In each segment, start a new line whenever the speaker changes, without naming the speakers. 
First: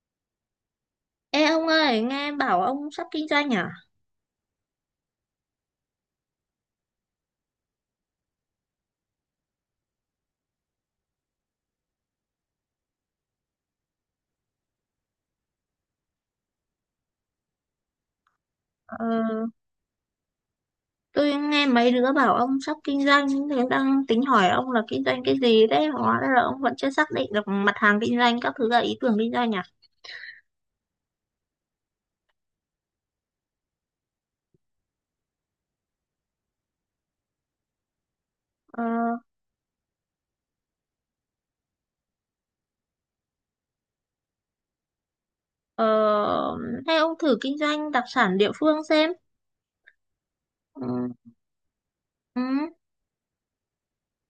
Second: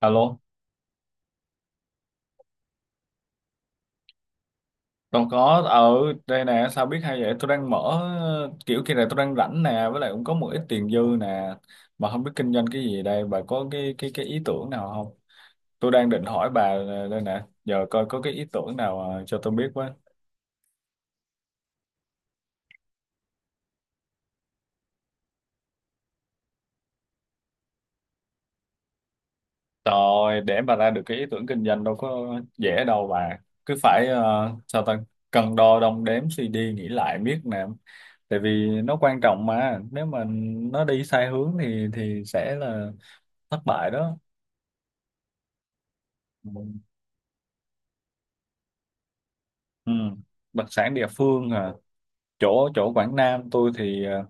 Alo,
Ê ông ơi, nghe bảo ông sắp kinh doanh à?
còn có ở đây nè, sao biết hay vậy? Tôi đang mở kiểu kia này, tôi đang rảnh nè, với lại cũng có một ít tiền dư nè, mà không biết kinh doanh cái gì đây, bà có cái ý tưởng nào không? Tôi đang định hỏi bà, đây nè, giờ coi có cái ý tưởng nào cho
Ờ,
tôi biết với.
tôi nghe mấy đứa bảo ông sắp kinh doanh, thì đang tính hỏi ông là kinh doanh cái gì đấy, hóa ra là ông vẫn chưa xác định được mặt hàng kinh doanh, các thứ là ý tưởng kinh doanh à?
Rồi, để bà ra được cái ý tưởng kinh doanh đâu có dễ đâu bà, cứ phải sao ta cân đo đong đếm suy đi nghĩ lại biết nè, tại vì
Ờ,
nó quan trọng mà, nếu mà nó đi sai hướng thì sẽ là thất bại đó.
ờ, Hay ông thử kinh doanh đặc sản địa phương xem.
Ừ. Đặc sản địa
Ừ,
phương à,
ừ,
chỗ chỗ Quảng Nam tôi thì,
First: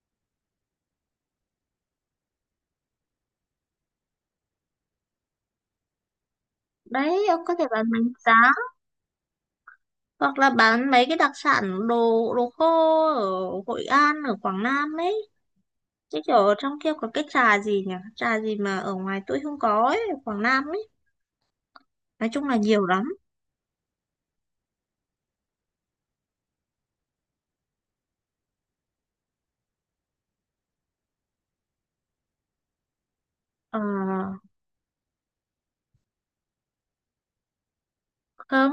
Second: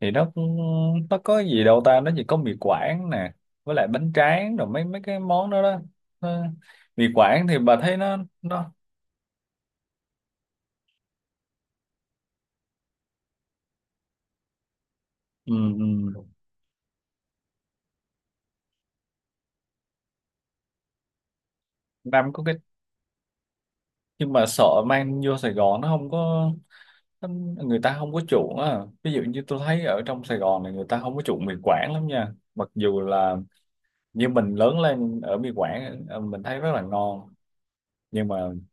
thì nó cũng- nó có gì đâu ta, nó chỉ có mì Quảng nè, với lại bánh tráng rồi mấy mấy cái món đó đó. Ờ, mì
đấy, ông
Quảng
có
thì
thể
bà
bán
thấy
bánh
nó
giá,
nó
hoặc là bán mấy cái đặc sản đồ đồ khô ở Hội An, ở Quảng Nam ấy.
ừ,
Chứ
ừ,
kiểu ở trong kia có cái trà gì nhỉ? Trà gì mà ở ngoài tôi không có ấy, ở Quảng Nam ấy. Nói
Nam có
chung
cái,
là nhiều lắm.
nhưng mà sợ mang vô Sài Gòn nó không có, nó- người ta không có chuộng á, ví dụ như tôi thấy ở trong Sài Gòn này người ta không có chuộng mì Quảng lắm nha, mặc dù là
Ờ,
như mình lớn lên ở mì Quảng, mình thấy rất là ngon, nhưng mà
Không,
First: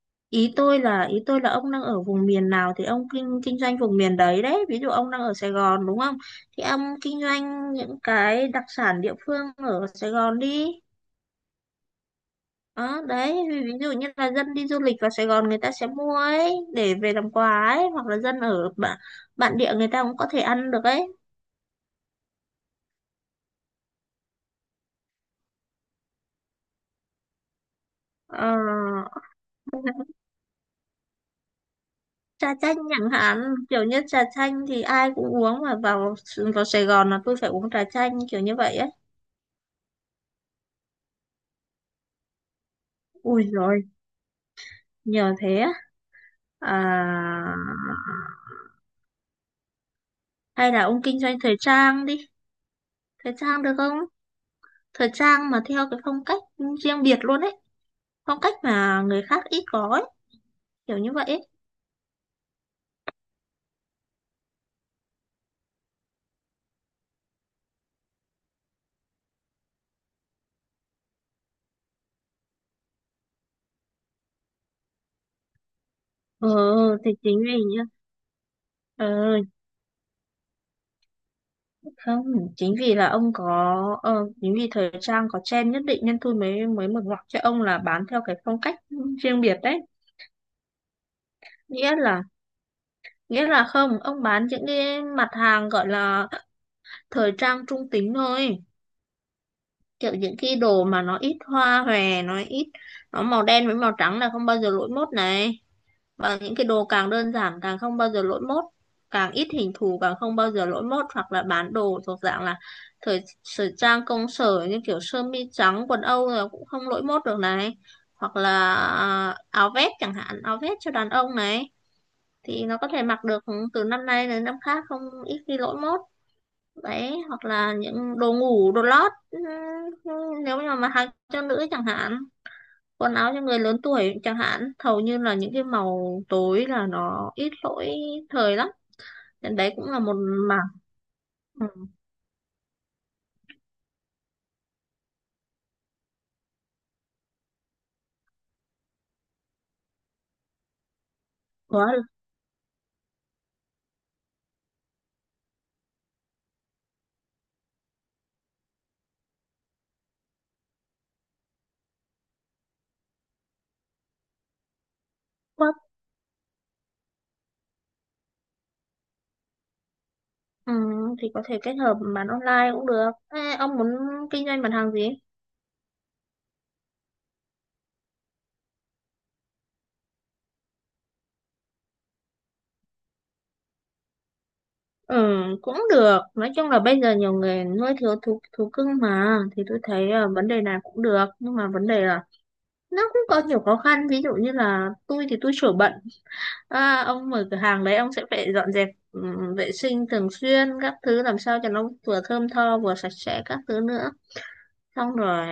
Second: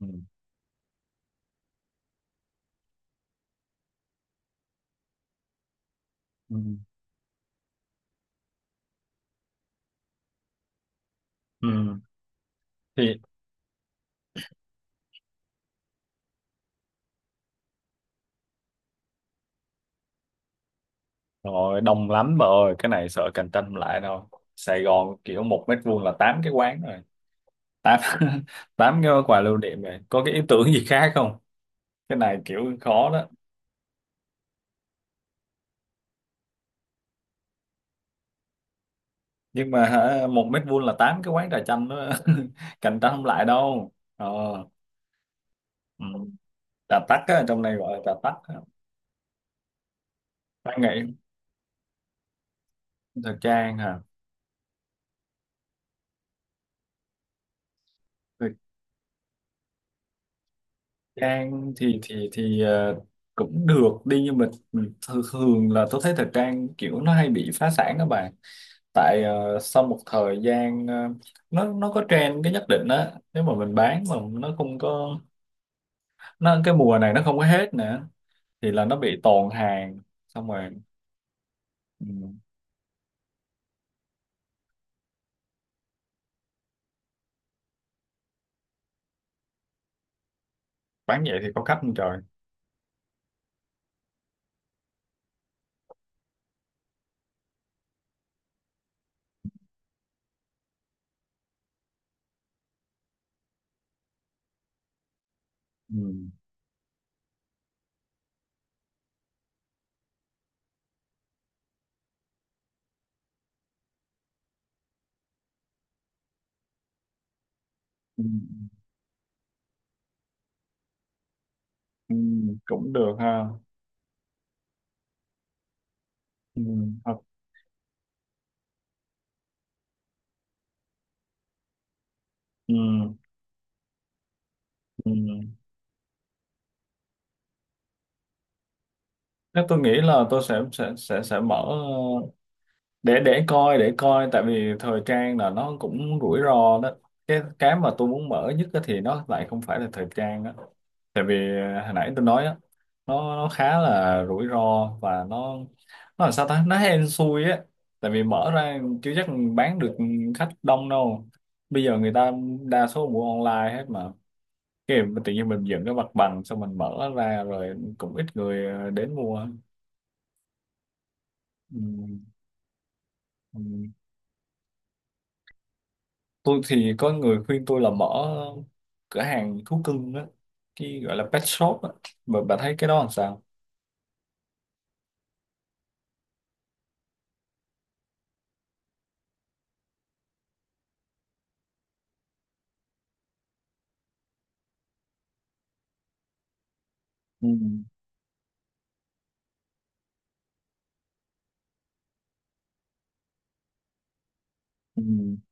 ừ,
ý tôi là ông đang ở vùng miền nào thì ông kinh kinh doanh vùng miền đấy đấy, ví dụ ông đang ở Sài Gòn đúng không,
ừ.
thì ông kinh doanh những cái đặc sản địa phương ở Sài Gòn đi.
Ừ.
Đó
Thì
đấy, ví ví dụ như là dân đi du lịch vào Sài Gòn người ta sẽ mua ấy để về làm quà ấy, hoặc là dân ở bản địa người ta cũng có thể ăn được ấy.
rồi đông lắm bà ơi, cái này sợ cạnh tranh không lại đâu. Sài Gòn kiểu một mét vuông là tám cái quán rồi, tám
Ờ,
tám cái quà lưu niệm rồi, có cái ý tưởng gì khác không, cái này
trà
kiểu
chanh chẳng
khó đó.
hạn, kiểu như trà chanh thì ai cũng uống, mà vào vào Sài Gòn là tôi phải uống trà chanh kiểu như vậy á.
Nhưng mà hả, một mét vuông là tám cái quán trà chanh đó cạnh tranh không lại
Ui rồi
đâu. Ờ,
nhờ thế á.
ừ. Trà tắc á,
À,
trong này gọi là trà tắc á.
hay
Văn
là
nghệ,
ông kinh doanh thời trang đi. Thời
thời
trang được
trang
không?
hả,
Thời trang mà theo cái phong cách riêng biệt luôn ấy, phong
thời
cách mà người khác ít có ấy, kiểu như vậy ấy.
trang thì, cũng được đi nhưng mà thường thường là tôi thấy thời trang kiểu nó hay bị phá sản đó bà, tại, sau một thời gian, nó có trend cái nhất định á, nếu mà mình bán mà nó không có,
ờ
nó cái mùa
thì
này nó không
chính
có
vì
hết
nhá.
nữa, thì là nó
ờ
bị tồn hàng xong rồi ừ,
Không, chính vì là ông có chính vì thời trang có trend nhất định nên tôi mới mới mở ngoặc cho ông là bán theo cái phong cách riêng biệt đấy.
bán vậy thì có khách
nghĩa
không trời.
là nghĩa là không, ông bán những cái mặt hàng gọi là thời trang trung tính thôi, kiểu những cái đồ mà nó ít hoa hòe, nó ít, nó màu đen với màu trắng là không bao giờ lỗi mốt này.
Ừ,
Và những cái đồ càng đơn giản càng không bao giờ lỗi mốt, càng ít hình thù càng không bao giờ lỗi mốt, hoặc là bán đồ thuộc dạng là thời thời trang công sở như kiểu sơ mi trắng quần Âu là cũng không lỗi mốt được này,
ừ,
hoặc là áo vest chẳng hạn, áo vest cho đàn ông này,
ừ,
thì nó có
cũng
thể
được
mặc được
ha.
từ năm nay đến năm khác, không ít khi lỗi mốt.
Ừ,
Đấy,
hoặc-
hoặc là những đồ ngủ đồ lót, nếu như mà mặc cho nữ chẳng hạn,
ừ,
quần áo cho người lớn tuổi chẳng hạn, hầu
ừ.
như là những cái màu tối là nó ít lỗi thời lắm, nên
Nếu
đấy
tôi
cũng
nghĩ
là một
là tôi sẽ
mảng.
sẽ sẽ sẽ mở
Ừ,
để coi, để coi, tại vì thời trang là nó cũng rủi ro đó. Cái mà tôi muốn mở nhất á thì nó lại không phải là thời trang đó, tại vì,
quá
hồi
là
nãy tôi nói á, nó khá là rủi ro và nó là sao ta, nó hên xui á, tại vì mở ra chưa chắc bán được, khách đông đâu, bây giờ người ta đa số mua online hết mà, cái mà tự nhiên mình
quá.
dựng cái mặt bằng xong mình mở ra rồi cũng ít người đến mua.
Ừ, thì có thể kết
Ừ.
hợp bán online cũng được. Ê,
Ừ.
ông muốn kinh doanh mặt hàng gì?
Tôi thì có người khuyên tôi là mở cửa hàng thú cưng á, cái gọi là pet shop á, mà bà thấy cái đó làm sao.
Ừ, cũng được. Nói chung là bây giờ nhiều người nuôi thú thú cưng mà, thì tôi thấy vấn đề này cũng được, nhưng mà vấn đề là nó cũng có nhiều khó khăn, ví dụ như là tôi thì tôi sửa bận. À, ông
Ừ.
mở cửa hàng đấy ông sẽ phải dọn dẹp, vệ sinh thường xuyên các thứ, làm sao cho nó vừa thơm tho vừa sạch sẽ các thứ nữa.
Ừ.
Xong rồi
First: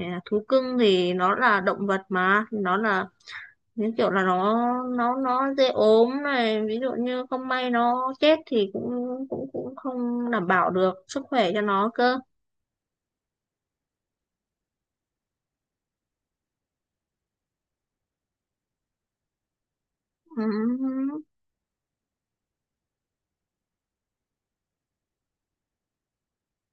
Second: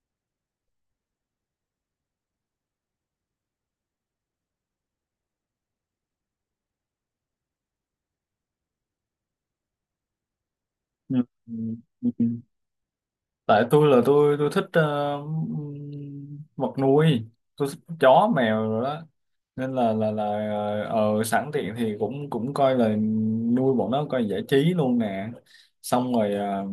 thú cưng thì nó là động vật, mà nó là những kiểu là nó nó dễ ốm này, ví dụ như không may nó chết thì cũng cũng cũng không đảm bảo được
Ừ.
sức khỏe cho nó
Ừ,
cơ.
ừ. Tại tôi là tôi thích vật nuôi, tôi thích chó mèo rồi đó, nên là là
Ừm,
ờ, ờ, sẵn tiện thì cũng cũng coi là nuôi bọn nó coi giải trí luôn nè. Xong rồi ờ,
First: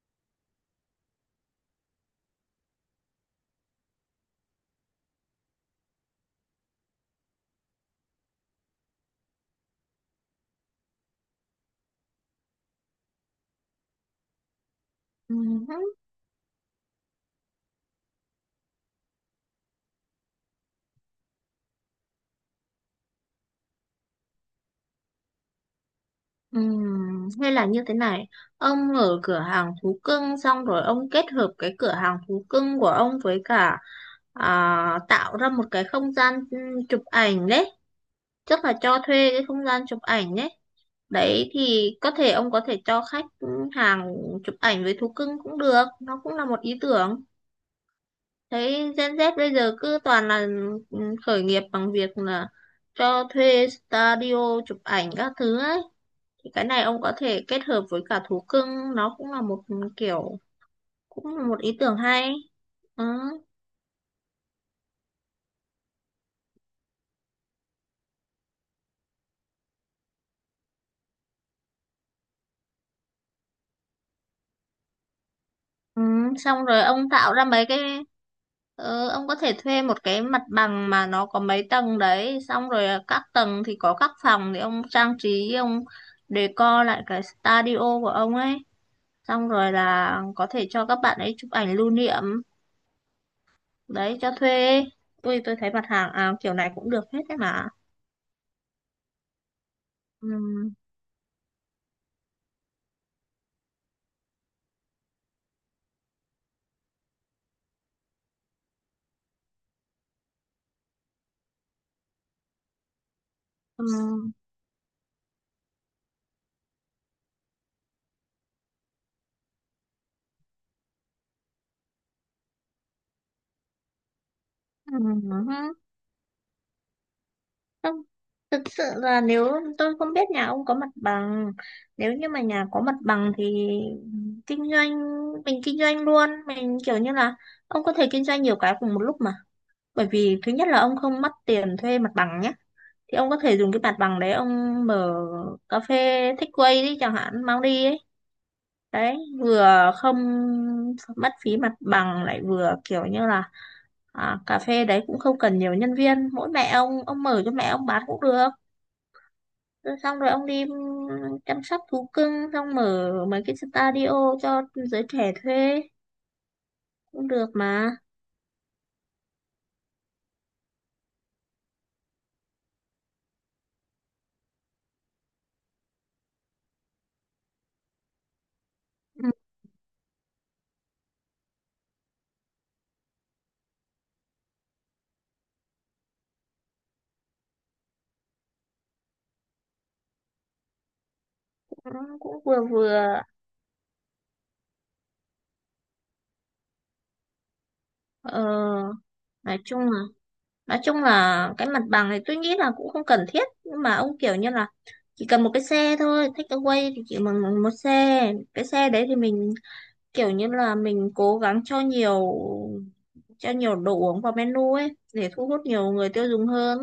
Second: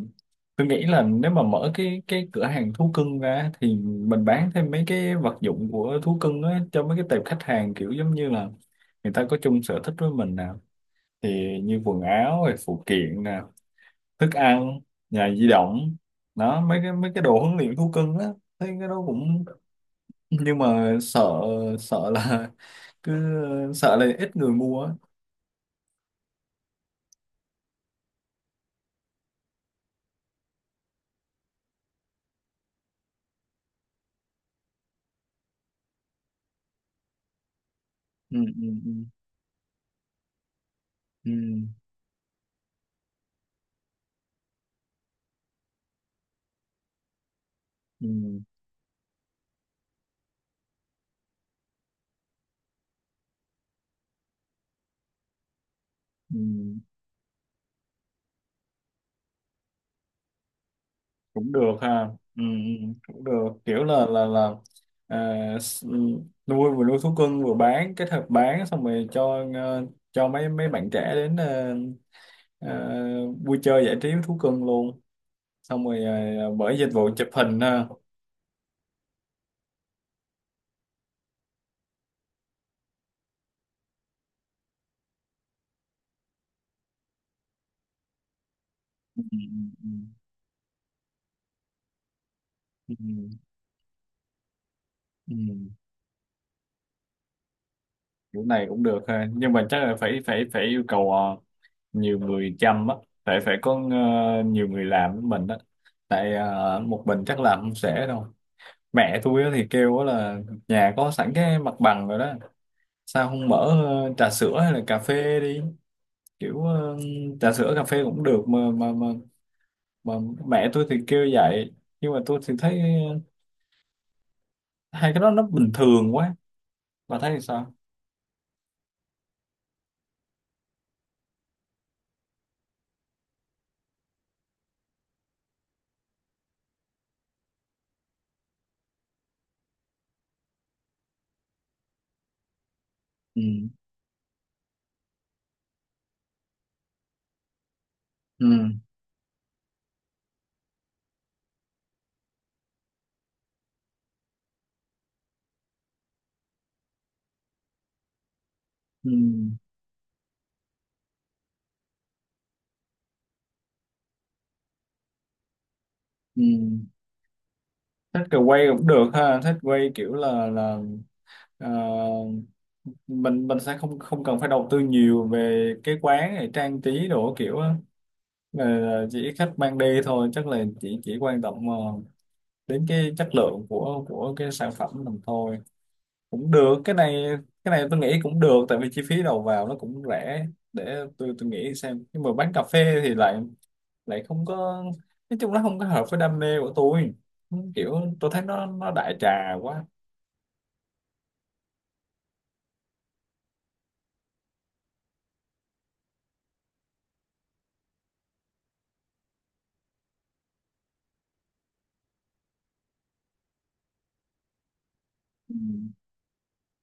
tôi nghĩ là nếu mà mở cái cửa hàng thú cưng ra thì mình bán thêm mấy cái vật dụng của thú cưng á, cho mấy cái tệp khách hàng kiểu giống như là người ta có chung sở thích với mình nè, thì như quần áo rồi phụ kiện nè, thức ăn, nhà di
ừm.
động, đó mấy cái đồ huấn luyện thú cưng á, thấy cái đó cũng, nhưng mà sợ, sợ là cứ sợ là ít người mua á.
Hay là như thế này, ông mở cửa hàng thú cưng xong rồi ông kết hợp cái cửa hàng thú cưng của ông với cả tạo ra một cái không gian, chụp ảnh đấy,
Ừ,
chắc
ừ,
là cho thuê cái không gian chụp ảnh đấy.
ừ,
Đấy,
ừ,
thì có thể ông có thể cho khách hàng chụp ảnh với thú cưng cũng được, nó cũng là một ý tưởng.
ừ,
Thấy Gen Z bây giờ cứ toàn là, ừ, khởi nghiệp bằng việc là cho thuê studio chụp ảnh các thứ ấy. Thì cái
ừ.
này ông có thể kết hợp với cả thú cưng, nó cũng là một kiểu, cũng là
Cũng
một
được
ý tưởng
ha.
hay.
Ừ, ừ,
Ừ.
cũng được, kiểu là là à, ừ, nuôi, vừa nuôi thú cưng vừa bán kết hợp bán, xong rồi cho cho mấy mấy bạn trẻ đến ờ, ờ, vui chơi giải trí với thú cưng luôn. Xong
Ừ.
rồi ờ, ờ,
Xong
bởi
rồi
dịch
ông
vụ chụp
tạo ra
hình
mấy cái,
ha.
ông có thể thuê một cái mặt bằng mà nó có mấy tầng đấy, xong rồi các tầng thì có các phòng thì ông trang trí, ông decor lại cái studio của ông ấy,
Ừ,
xong rồi
ừ,
là có thể cho các bạn ấy chụp ảnh lưu niệm
ừ, ừ,
đấy cho thuê.
ừ.
Tôi
Ừ.
thấy mặt hàng kiểu này cũng được hết đấy mà.
Kiểu này cũng được ha, nhưng mà chắc là phải
Ừ.
phải phải yêu cầu nhiều người chăm á, phải phải có nhiều người làm với mình á, tại, một mình chắc làm không sẽ đâu. Mẹ tôi á thì kêu á là nhà có sẵn cái mặt bằng rồi đó, sao không mở
Ừ.
trà sữa hay là cà phê đi, kiểu trà sữa cà phê cũng được mà mà mẹ tôi thì kêu vậy nhưng mà tôi thì thấy
Ừ.
hai cái đó nó bình
Ừ.
thường quá, bà thấy thì sao.
Không, thực sự là nếu, tôi không biết nhà ông có mặt bằng, nếu như mà nhà có mặt bằng thì kinh doanh, mình kinh doanh luôn, mình kiểu như là ông có thể kinh doanh nhiều cái cùng một lúc mà. Bởi vì thứ nhất là ông không mất tiền thuê mặt bằng nhé. Thì ông có thể
Ừ,
dùng cái mặt bằng đấy ông mở cà phê takeaway đi chẳng hạn, mang đi ấy.
ừ,
Đấy, vừa không mất phí mặt bằng lại vừa kiểu như là cà phê đấy cũng không cần nhiều nhân viên, mỗi mẹ ông mở cho mẹ ông bán cũng được.
ừ,
Rồi xong rồi ông đi chăm sóc thú cưng xong mở mấy cái studio cho giới trẻ thuê
ừ.
cũng được mà.
Thích kiểu quay cũng được ha, thích quay kiểu là là ờ, mình sẽ không, không cần phải đầu tư nhiều về cái quán này trang trí đồ kiểu á. Ờ,
Ừ,
chỉ khách mang đi thôi, chắc là chỉ quan tâm đến cái chất lượng của cái sản phẩm mình thôi. Cũng được, cái này, cái này tôi nghĩ cũng được tại vì chi phí đầu vào nó cũng rẻ, để tôi nghĩ xem.
cũng
Nhưng mà
cũng
bán cà
vừa
phê thì
vừa
lại lại không có, nói chung nó không có hợp với đam mê của tôi, kiểu tôi thấy nó
ờ,
đại trà
nói chung
quá.
là, nói chung là cái mặt bằng này tôi nghĩ là cũng không cần thiết, nhưng mà ông kiểu như là chỉ cần một cái xe thôi, take away thì chỉ bằng bằng một xe. Cái xe đấy thì mình kiểu như là mình cố gắng cho nhiều, cho nhiều đồ uống vào menu ấy để thu
Ừ.
hút nhiều người tiêu dùng hơn.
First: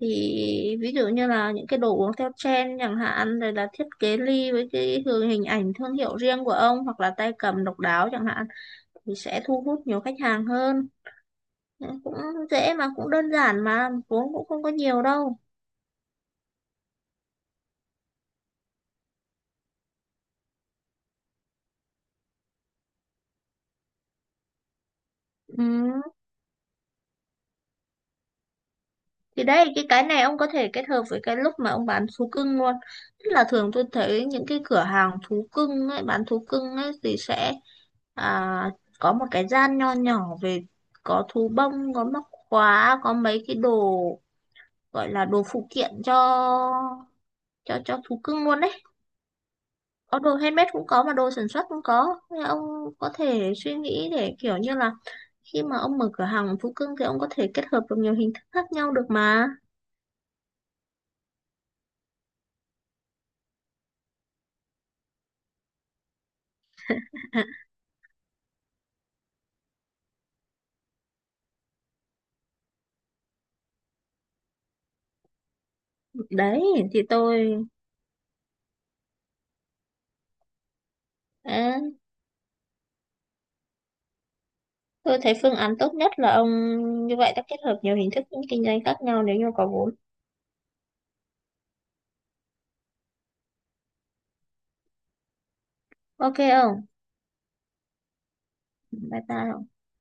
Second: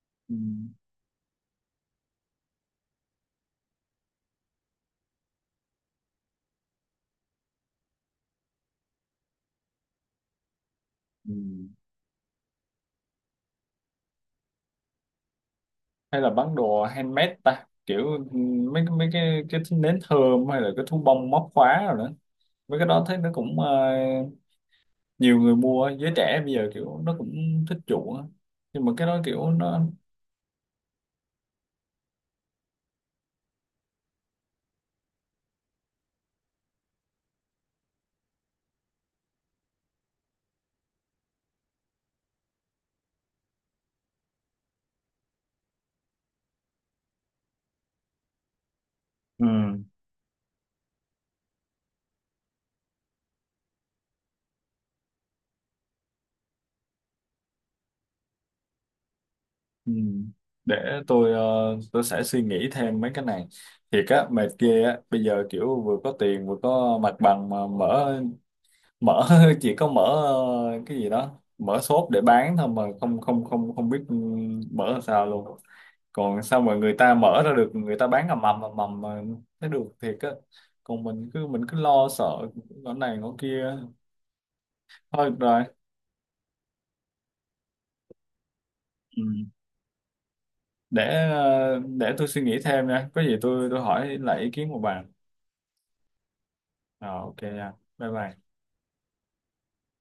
Thì
Ừ.
ví dụ như là những cái đồ uống theo trend chẳng hạn, rồi là thiết kế ly với cái hình ảnh thương hiệu riêng của ông, hoặc là tay cầm độc đáo chẳng hạn, thì sẽ thu hút nhiều khách hàng hơn.
Ừ.
Cũng dễ mà, cũng đơn giản mà, vốn cũng không có nhiều đâu.
Hay là bán đồ handmade ta, kiểu ừ, mấy mấy cái nến thơm, hay là cái thú bông móc khóa rồi nữa, mấy cái đó thấy nó cũng nhiều người mua, giới
Ừ.
trẻ bây giờ kiểu nó cũng thích chuộng á, nhưng mà cái đó
Thì
kiểu
đấy,
nó
cái này ông có thể kết hợp với cái lúc mà ông bán thú cưng luôn. Tức là thường tôi thấy những cái cửa hàng thú cưng ấy, bán thú cưng ấy thì sẽ à, có một cái gian nho nhỏ về, có thú bông, có móc khóa, có mấy cái đồ gọi là đồ phụ kiện cho cho thú cưng luôn đấy.
ừ.
Có đồ handmade cũng có mà đồ sản xuất cũng có. Nên ông có thể suy nghĩ để kiểu như là khi mà ông mở cửa hàng thú cưng thì ông có thể kết hợp được nhiều hình thức khác nhau được mà.
Ừ. Để tôi tôi sẽ suy nghĩ thêm mấy cái này. Thiệt á mệt ghê á, bây giờ kiểu vừa có tiền vừa có mặt bằng mà mở, mở chỉ có mở cái gì đó, mở shop để bán thôi mà không không không không biết ừ, mở làm sao luôn. Còn sao
Đấy
mà người
thì
ta mở ra
tôi,
được, người ta bán ầm ầm mà thấy được thiệt á, còn mình cứ
à,
lo sợ ngõ này ngõ kia,
tôi
thôi
thấy
được
phương
rồi
án tốt nhất là ông như vậy ta, kết hợp nhiều hình thức kinh doanh khác
ừ.
nhau nếu như có vốn.
Để để tôi suy nghĩ thêm nha, có gì tôi hỏi lại ý kiến của bà.
Ok không?
Ờ, ok anh. Bye bye.
Bye bye.